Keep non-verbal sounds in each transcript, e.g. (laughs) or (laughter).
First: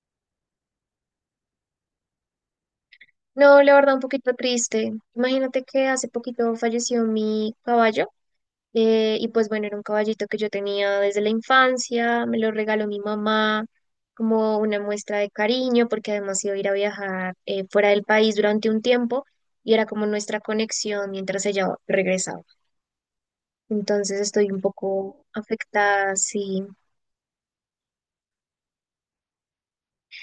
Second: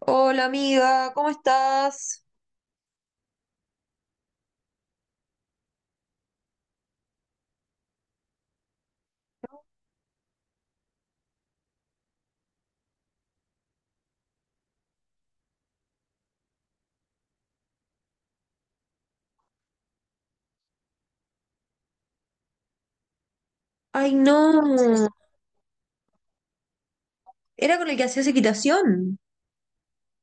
Hola amiga, ¿cómo estás? No, la verdad, un poquito triste. Imagínate que hace poquito falleció mi caballo. Y pues bueno, era un caballito que yo tenía desde la infancia, me lo regaló mi mamá como una muestra de cariño, porque además iba a ir a viajar, fuera del país durante un tiempo, y era como nuestra conexión mientras ella regresaba. Ay Entonces no, estoy un poco afectada, sí. era con el que hacías equitación.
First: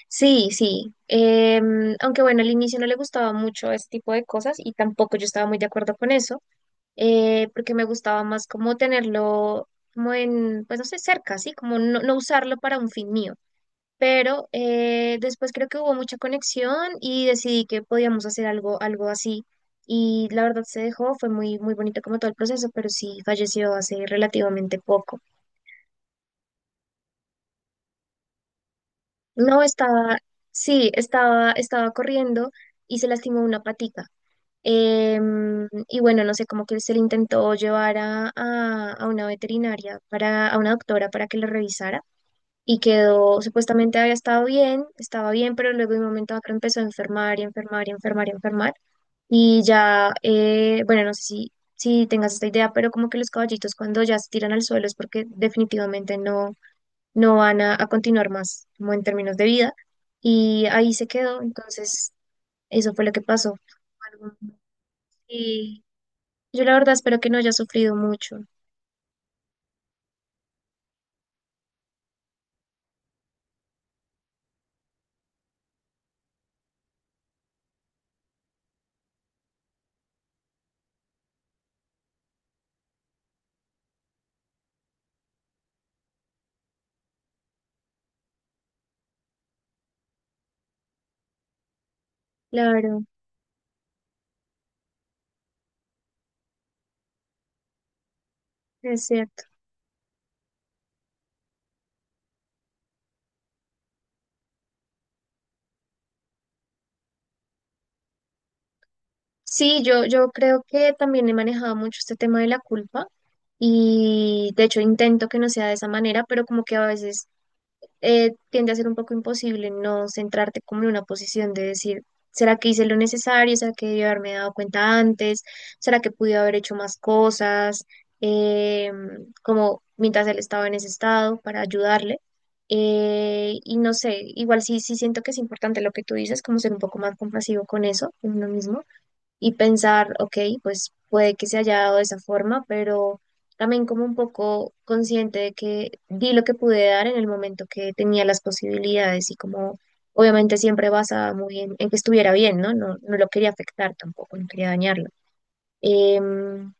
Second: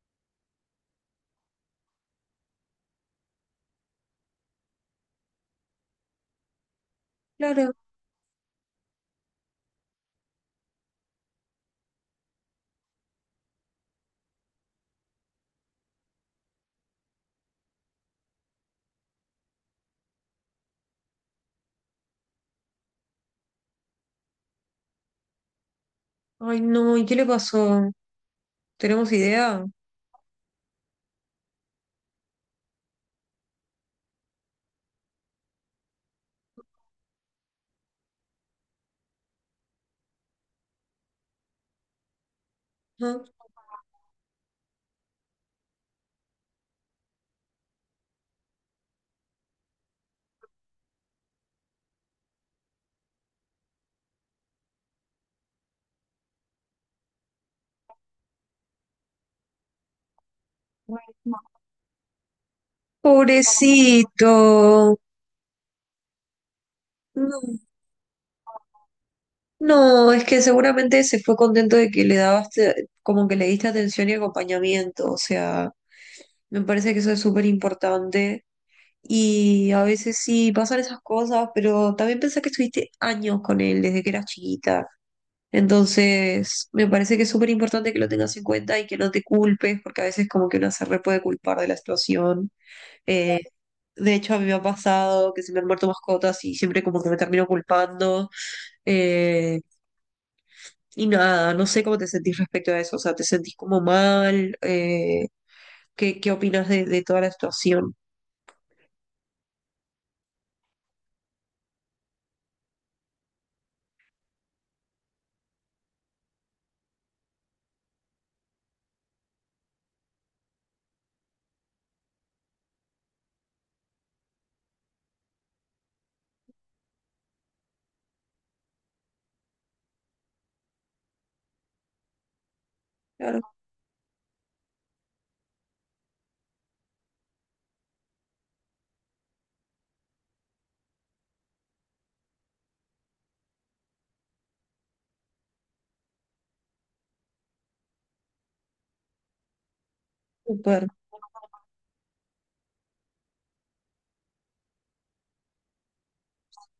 Sí, sí. Aunque bueno, al inicio no le gustaba mucho ese tipo de cosas y tampoco yo estaba muy de acuerdo con eso, Claro. porque me gustaba más como tenerlo como en, pues no sé, cerca, ¿sí? Como no, no usarlo para un fin mío. Pero después creo que hubo mucha conexión y decidí que podíamos hacer algo, algo así. Y la verdad se dejó, fue muy, muy bonito como todo el proceso, pero sí falleció hace relativamente poco. Ay no, ¿y qué le pasó? ¿Tenemos No, idea? estaba, sí, estaba, corriendo y se lastimó una patica. Y bueno, no sé, como que se le intentó llevar a una veterinaria, para, a una doctora para que le revisara y ¿No? quedó, supuestamente había estado bien, estaba bien, pero luego de un momento a otro empezó a enfermar y enfermar y enfermar y enfermar. Y ya, bueno, no sé si, si tengas esta idea, pero como que los caballitos cuando ya se tiran al suelo es porque definitivamente no, no van a continuar más, como en términos de vida. Y ahí se quedó, entonces eso fue lo que pasó. Algo- Pobrecito. Sí, yo la verdad espero que no No, haya sufrido mucho. no, es que seguramente se fue contento de que le dabaste, como que le diste atención y acompañamiento. O sea, me parece que eso es súper importante. Y a veces sí pasan esas cosas, pero también pensé que estuviste años con él desde que eras chiquita. Entonces, me parece que es súper importante que lo tengas en cuenta y que no te culpes, porque a veces como que una se re puede culpar de la situación. Claro, Eh, de hecho, a mí me ha pasado que se me han muerto mascotas y siempre como que me termino culpando. es cierto. Eh, y nada, no sé cómo te sentís respecto a eso. O sea, ¿te sentís como mal? ¿Qué, qué opinas de toda la situación? Sí, yo creo que también he manejado mucho este tema de la culpa y de hecho intento que no sea de esa manera, pero como que a veces tiende a ser un poco imposible no centrarte como en una posición de decir, ¿será que hice lo necesario? ¿Será que debí haberme dado cuenta antes? ¿Será que pude haber hecho más cosas? Eh, como mientras él estaba en ese estado para ayudarle. Claro, Y no sé, igual sí, sí siento que es importante lo que tú dices, como ser un poco más compasivo con eso, con uno mismo, y pensar, ok, pues puede que se haya dado de esa forma, pero también como un poco consciente de que di lo que pude dar en el momento que tenía las posibilidades y como obviamente súper. siempre basada muy en que estuviera bien, ¿no? No, no lo quería afectar tampoco, no quería dañarlo. Em,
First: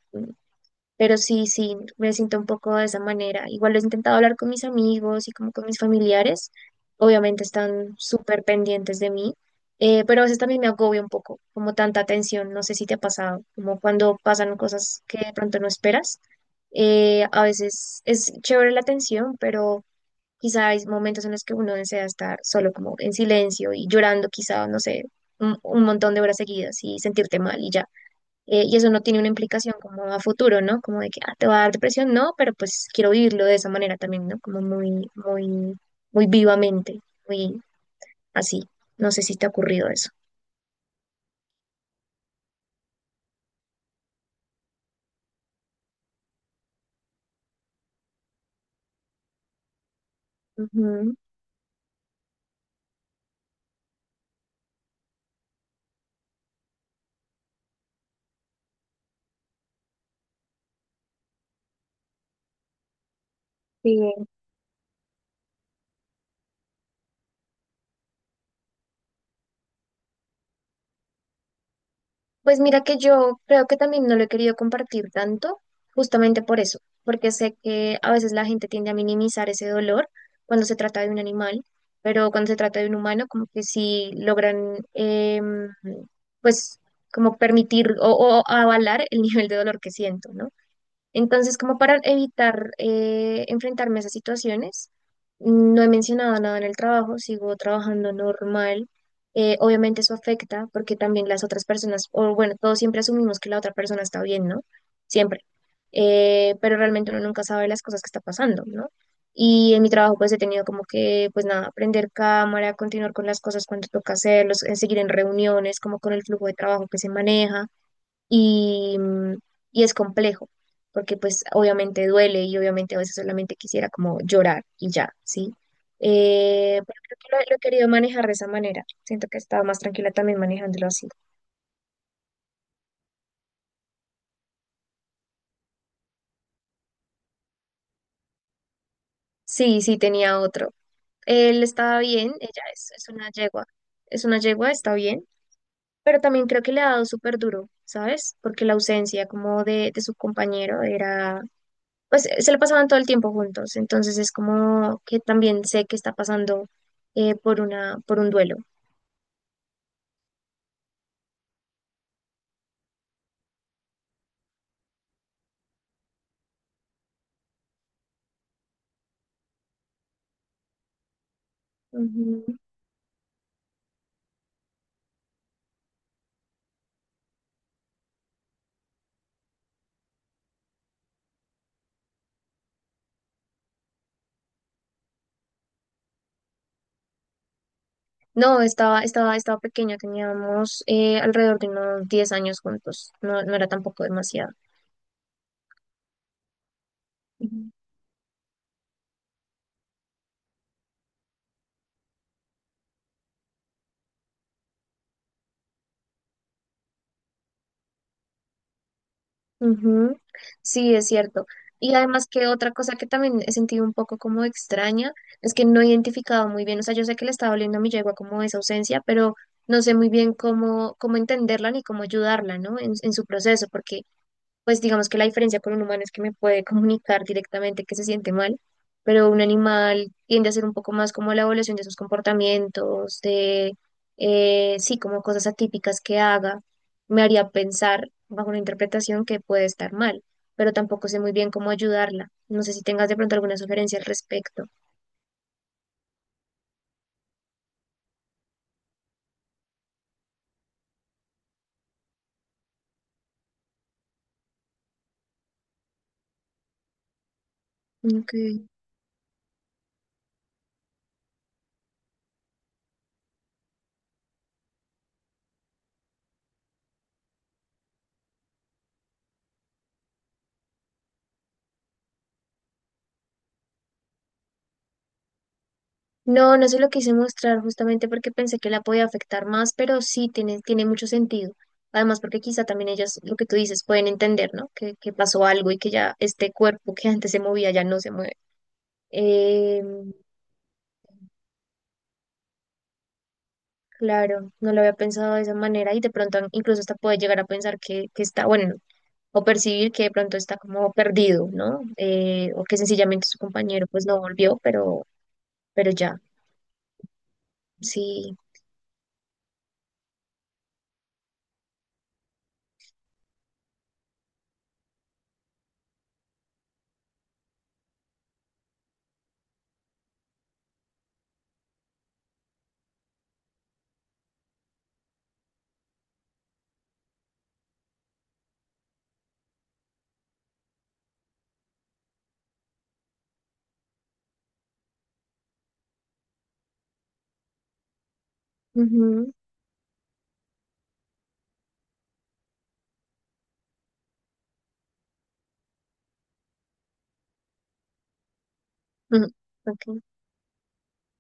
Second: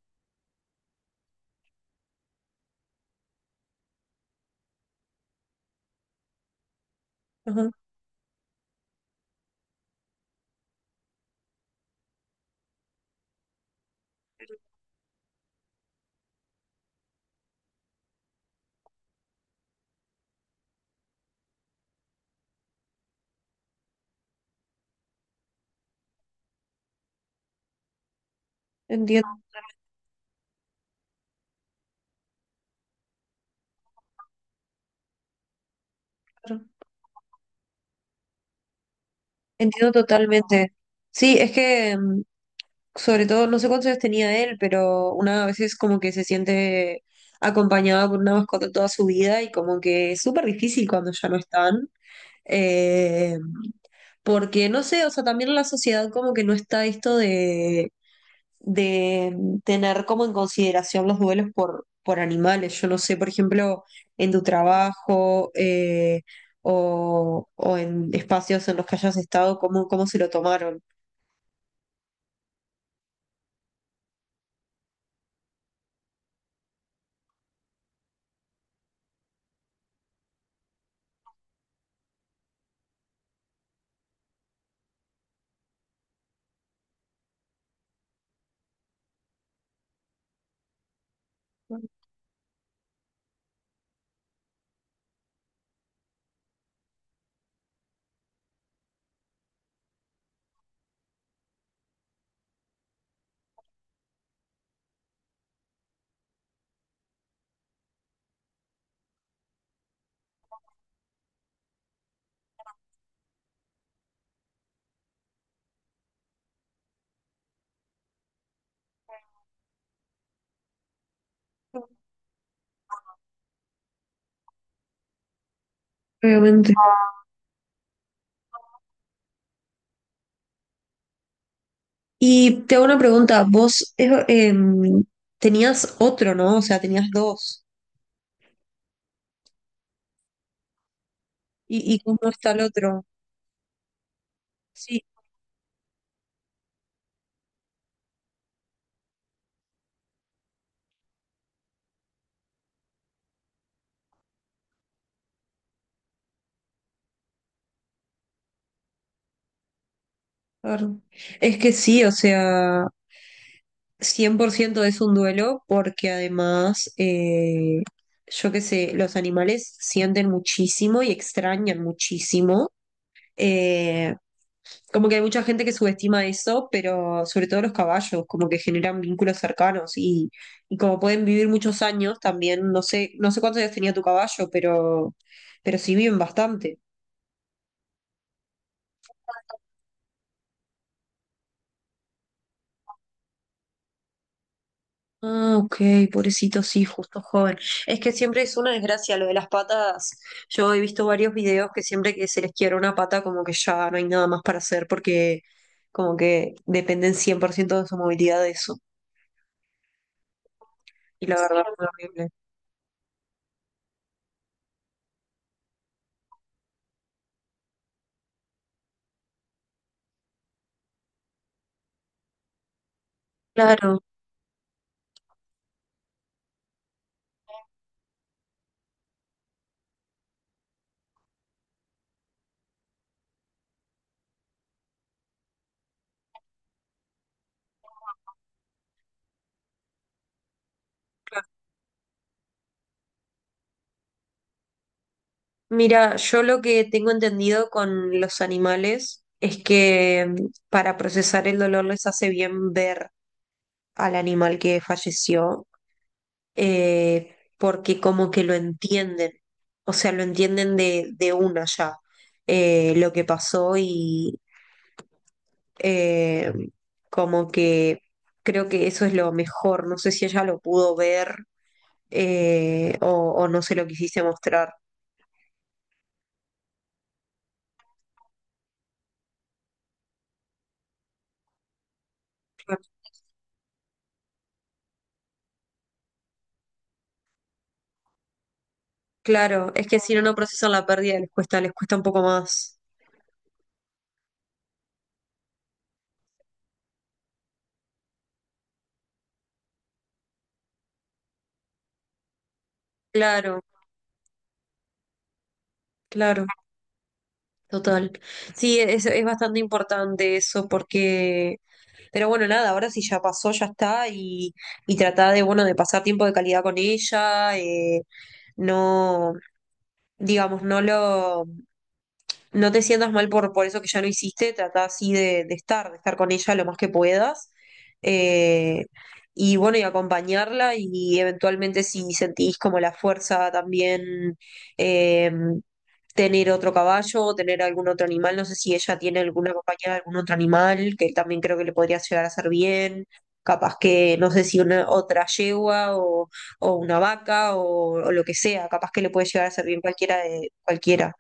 pero sí, sí, me siento un poco de esa manera. Igual lo he intentado hablar con mis amigos y como con mis familiares. Obviamente Ajá, están súper pendientes de mí, pero a veces también me agobia un poco, como tanta atención. No sé si te ha pasado, como cuando pasan cosas que de pronto no esperas. A veces es chévere la atención, pero quizá hay momentos en los que uno desea estar solo como en silencio y llorando quizá, no sé, un montón de horas seguidas y sentirte mal y ya, y eso no tiene una entiendo, implicación como a futuro, ¿no? Como de que ah, te va a dar depresión, no, pero pues quiero vivirlo de esa manera también, ¿no? Como muy, muy, muy claro. vivamente, muy así. No sé si te ha ocurrido Entiendo eso. totalmente. Sí, es que mm, sobre todo, no sé cuántos años tenía él, pero una a veces como que se siente acompañada por una mascota toda su vida y como que es súper difícil cuando Ujú, ya no están. Eh, Porque no sé, o sea, también la sociedad como que no está esto de tener como en consideración los duelos por animales. Yo no sé, por ejemplo, sí. en tu trabajo o en espacios en los que hayas estado, cómo, cómo se lo tomaron. Pues mira que yo creo que también no lo he querido compartir tanto, justamente por eso, porque sé que a veces la gente tiende a minimizar ese dolor cuando se trata de un animal, pero cuando se trata de un humano, como que sí logran, pues, como permitir o avalar el nivel de dolor que siento, ¿no? Entonces, como para evitar enfrentarme a esas situaciones, no he mencionado nada en el trabajo, sigo trabajando normal. Obviamente eso afecta porque también las otras personas, o bueno, todos siempre asumimos que la otra persona está bien, ¿no? Siempre. Pero realmente uno nunca sabe las cosas que está pasando, ¿no? Y en mi trabajo pues he tenido como que, pues nada, prender cámara, continuar con las cosas cuando toca hacerlos, seguir en reuniones, como con el flujo de trabajo que se maneja y, y es complejo, porque pues obviamente duele y obviamente a veces solamente quisiera como llorar y ya, ¿sí? Obviamente. Pero creo que lo he querido manejar de esa manera. Siento que estaba más tranquila también manejándolo así. Y te hago una pregunta, vos tenías otro, ¿no? O sea, tenías dos. Sí, sí, tenía otro. Él Y estaba cómo bien, está el ella otro? Es una yegua, está Sí, bien, pero también creo que le ha dado súper duro, ¿sabes? Porque la ausencia como de su compañero era pues se la pasaban todo el tiempo juntos, entonces es como que también sé que está pasando por una, por un duelo. claro. Es que sí, o sea, 100% es un duelo porque además, yo qué sé, los animales sienten muchísimo y extrañan Ujú. muchísimo. eh, Como que hay mucha gente que subestima eso, pero sobre todo los caballos, como que generan vínculos cercanos y como pueden vivir muchos años también, no sé, no sé cuántos años tenía tu caballo, pero sí viven bastante. No, estaba, estaba, estaba pequeña, teníamos alrededor de unos 10 años juntos, no, no era tampoco demasiado. Ah, ok, pobrecito, sí, justo joven. Ujú. Es que siempre es una desgracia lo de las patas. Yo he visto varios videos que siempre que se les quiebra una pata, como que ya no hay nada más para hacer porque como que dependen 100% de su movilidad de eso. Ujú, sí, es Y la cierto. verdad es Y además horrible. que otra cosa que también he sentido un poco como extraña es que no he identificado muy bien, o sea, yo sé que le estaba doliendo a mi yegua como esa ausencia, pero no sé muy bien cómo, cómo entenderla ni cómo ayudarla, ¿no? En su proceso, Claro, porque pues digamos que la diferencia con un humano es que me puede comunicar directamente que se siente mal, pero un animal tiende a ser un poco más como la evolución de sus comportamientos, de, sí, como cosas atípicas que haga, me haría pensar bajo una interpretación que puede estar mal, pero tampoco sé muy bien cómo ayudarla. No sé si tengas de pronto alguna sugerencia al respecto. mira, yo lo que tengo entendido con los animales es que mm, para procesar el dolor les hace bien ver al animal que falleció, porque como Ok. que lo entienden, o sea, lo entienden de una ya, lo que pasó y eh, como que creo que eso es lo mejor, no sé si ella lo pudo ver eh, o, o no se lo quisiste mostrar. No, no se lo quise mostrar justamente porque pensé que la podía afectar más, pero sí tiene, tiene mucho sentido. Además, porque quizá también ellas, lo que tú dices, pueden entender, ¿no? Que pasó algo y que ya este cuerpo que (laughs) antes se movía ya no se mueve. Claro, Eh, es que si no, no procesan la pérdida, les cuesta un poco más. claro, no lo había pensado de esa manera y de pronto incluso hasta puede llegar a pensar que está, bueno, o percibir que de pronto está como perdido, ¿no? O que sencillamente su Claro, compañero pues no volvió, pero ya, claro, total. sí. Sí, es bastante importante eso porque, pero bueno, nada, ahora sí ya pasó, ya está, y tratar de, bueno, de pasar tiempo de calidad con ella, no, digamos, no lo... No te sientas mal por eso que ya no hiciste, trata así de estar con ella lo más que puedas. eh, y bueno, y acompañarla y eventualmente si sentís como la fuerza también eh, tener otro caballo o tener algún otro animal, no sé si ella tiene Ujú, alguna compañera algún otro animal, que también creo que le podría llegar a hacer bien. Capaz que, no sé si una otra yegua o una vaca o lo que sea, capaz que le puede ujú, llegar a hacer bien ok. cualquiera de cualquiera.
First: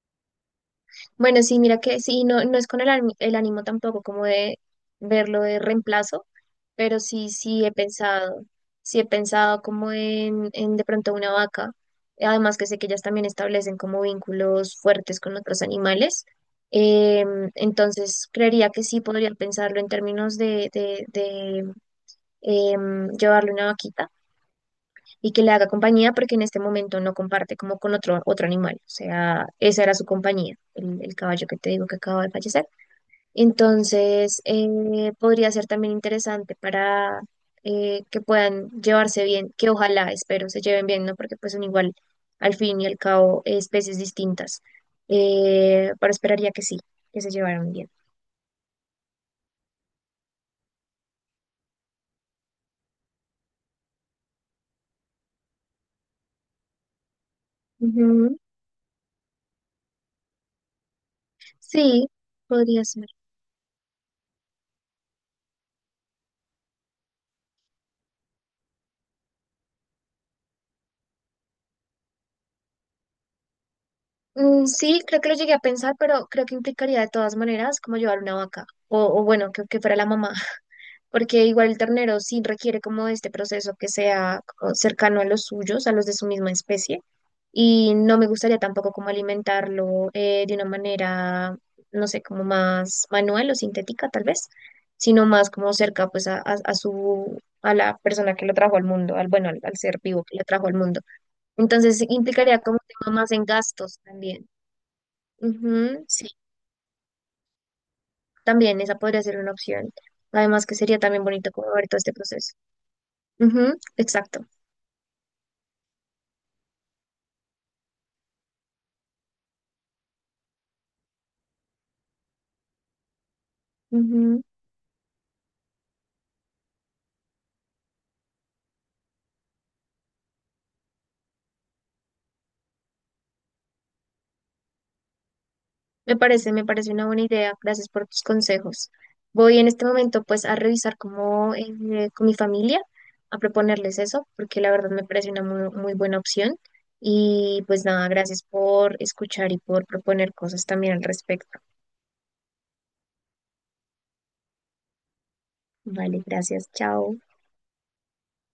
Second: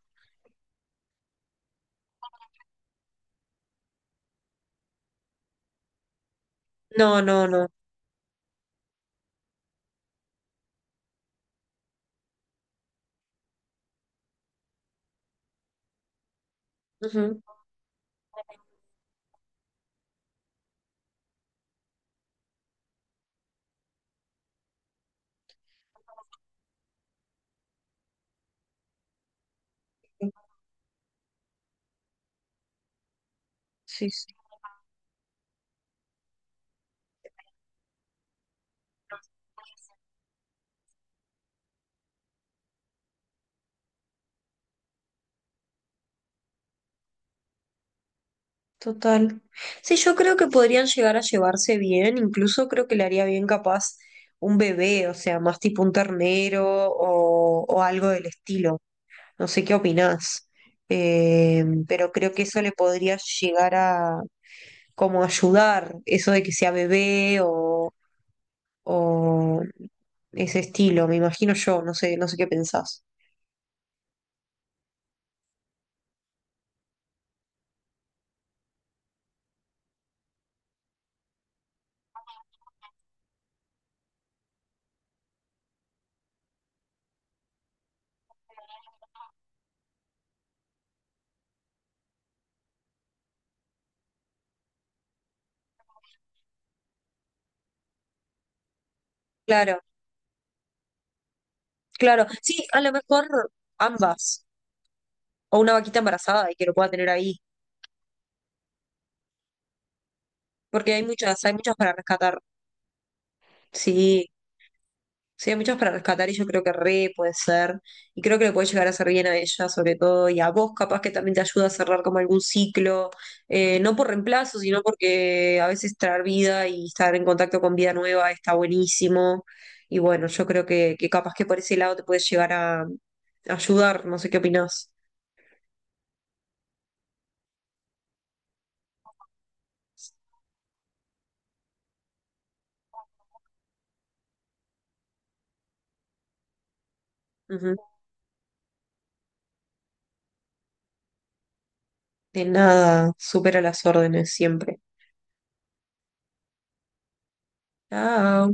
Bueno, sí, mira que sí, no, no es con el, ani- el ánimo tampoco como de verlo de reemplazo, pero No, sí, no, no. Sí he pensado como en de pronto una vaca, además que sé que ellas también establecen como vínculos fuertes con otros animales, Ujú. Entonces creería que sí podría pensarlo en términos de llevarle una vaquita y que le haga compañía porque en este momento no comparte como con otro, otro animal. O sea, esa era su compañía, el caballo que te digo que acaba de fallecer. Sí, sí, Entonces, podría ser también interesante para que puedan llevarse bien, que ojalá, espero, se lleven bien, ¿no? Porque pues son igual, al fin y al cabo, especies distintas. Pero esperaría que sí, que se llevaran bien. total. Sí, yo creo que podrían llegar a llevarse bien, incluso creo que le haría bien capaz un bebé, o sea, más tipo un ternero o algo del Ujú, estilo. No sé qué opinás. Sí, Pero creo que eso le podría ser. podría llegar a como ayudar, eso de que sea bebé o ese estilo, me imagino yo, no sé, no sé qué pensás. Mm, sí, creo que lo llegué a pensar, pero creo que implicaría de todas maneras como llevar una vaca o bueno, que fuera la mamá, (laughs) porque igual el ternero sí requiere como de este proceso que sea como cercano a los suyos, a los de su misma especie, y no me gustaría tampoco como alimentarlo, de una manera, no sé, como más manual o sintética tal vez, sino más como cerca pues a su, a la persona que lo trajo al mundo, al, bueno, al al Claro. ser vivo que lo trajo al mundo. Entonces Claro, implicaría sí, como a un lo tema mejor más en gastos ambas, también. o una vaquita Ujú, sí, embarazada y que lo pueda tener ahí, también esa podría ser una opción. Además que porque sería también hay bonito como muchas ver para todo este rescatar, proceso. Ujú, sí, exacto. sí, hay muchas para rescatar y yo creo que re puede ser, y creo que le puede llegar a hacer bien a ella sobre todo, y a vos capaz que también te ayuda a cerrar como algún ciclo, no por Ujú, reemplazo, sino porque a veces traer vida y estar en contacto con vida nueva está buenísimo, y bueno, yo creo que capaz que por ese lado te puede llegar a ayudar, no sé qué opinás. me parece, me parece una buena idea. Gracias por tus consejos. Voy en este momento pues a revisar como con mi familia, a proponerles eso, porque la verdad me parece una muy, muy buena opción. Y pues nada, gracias por escuchar y por proponer cosas también al respecto. De nada, supera las órdenes siempre. Vale, gracias, chao. Chao.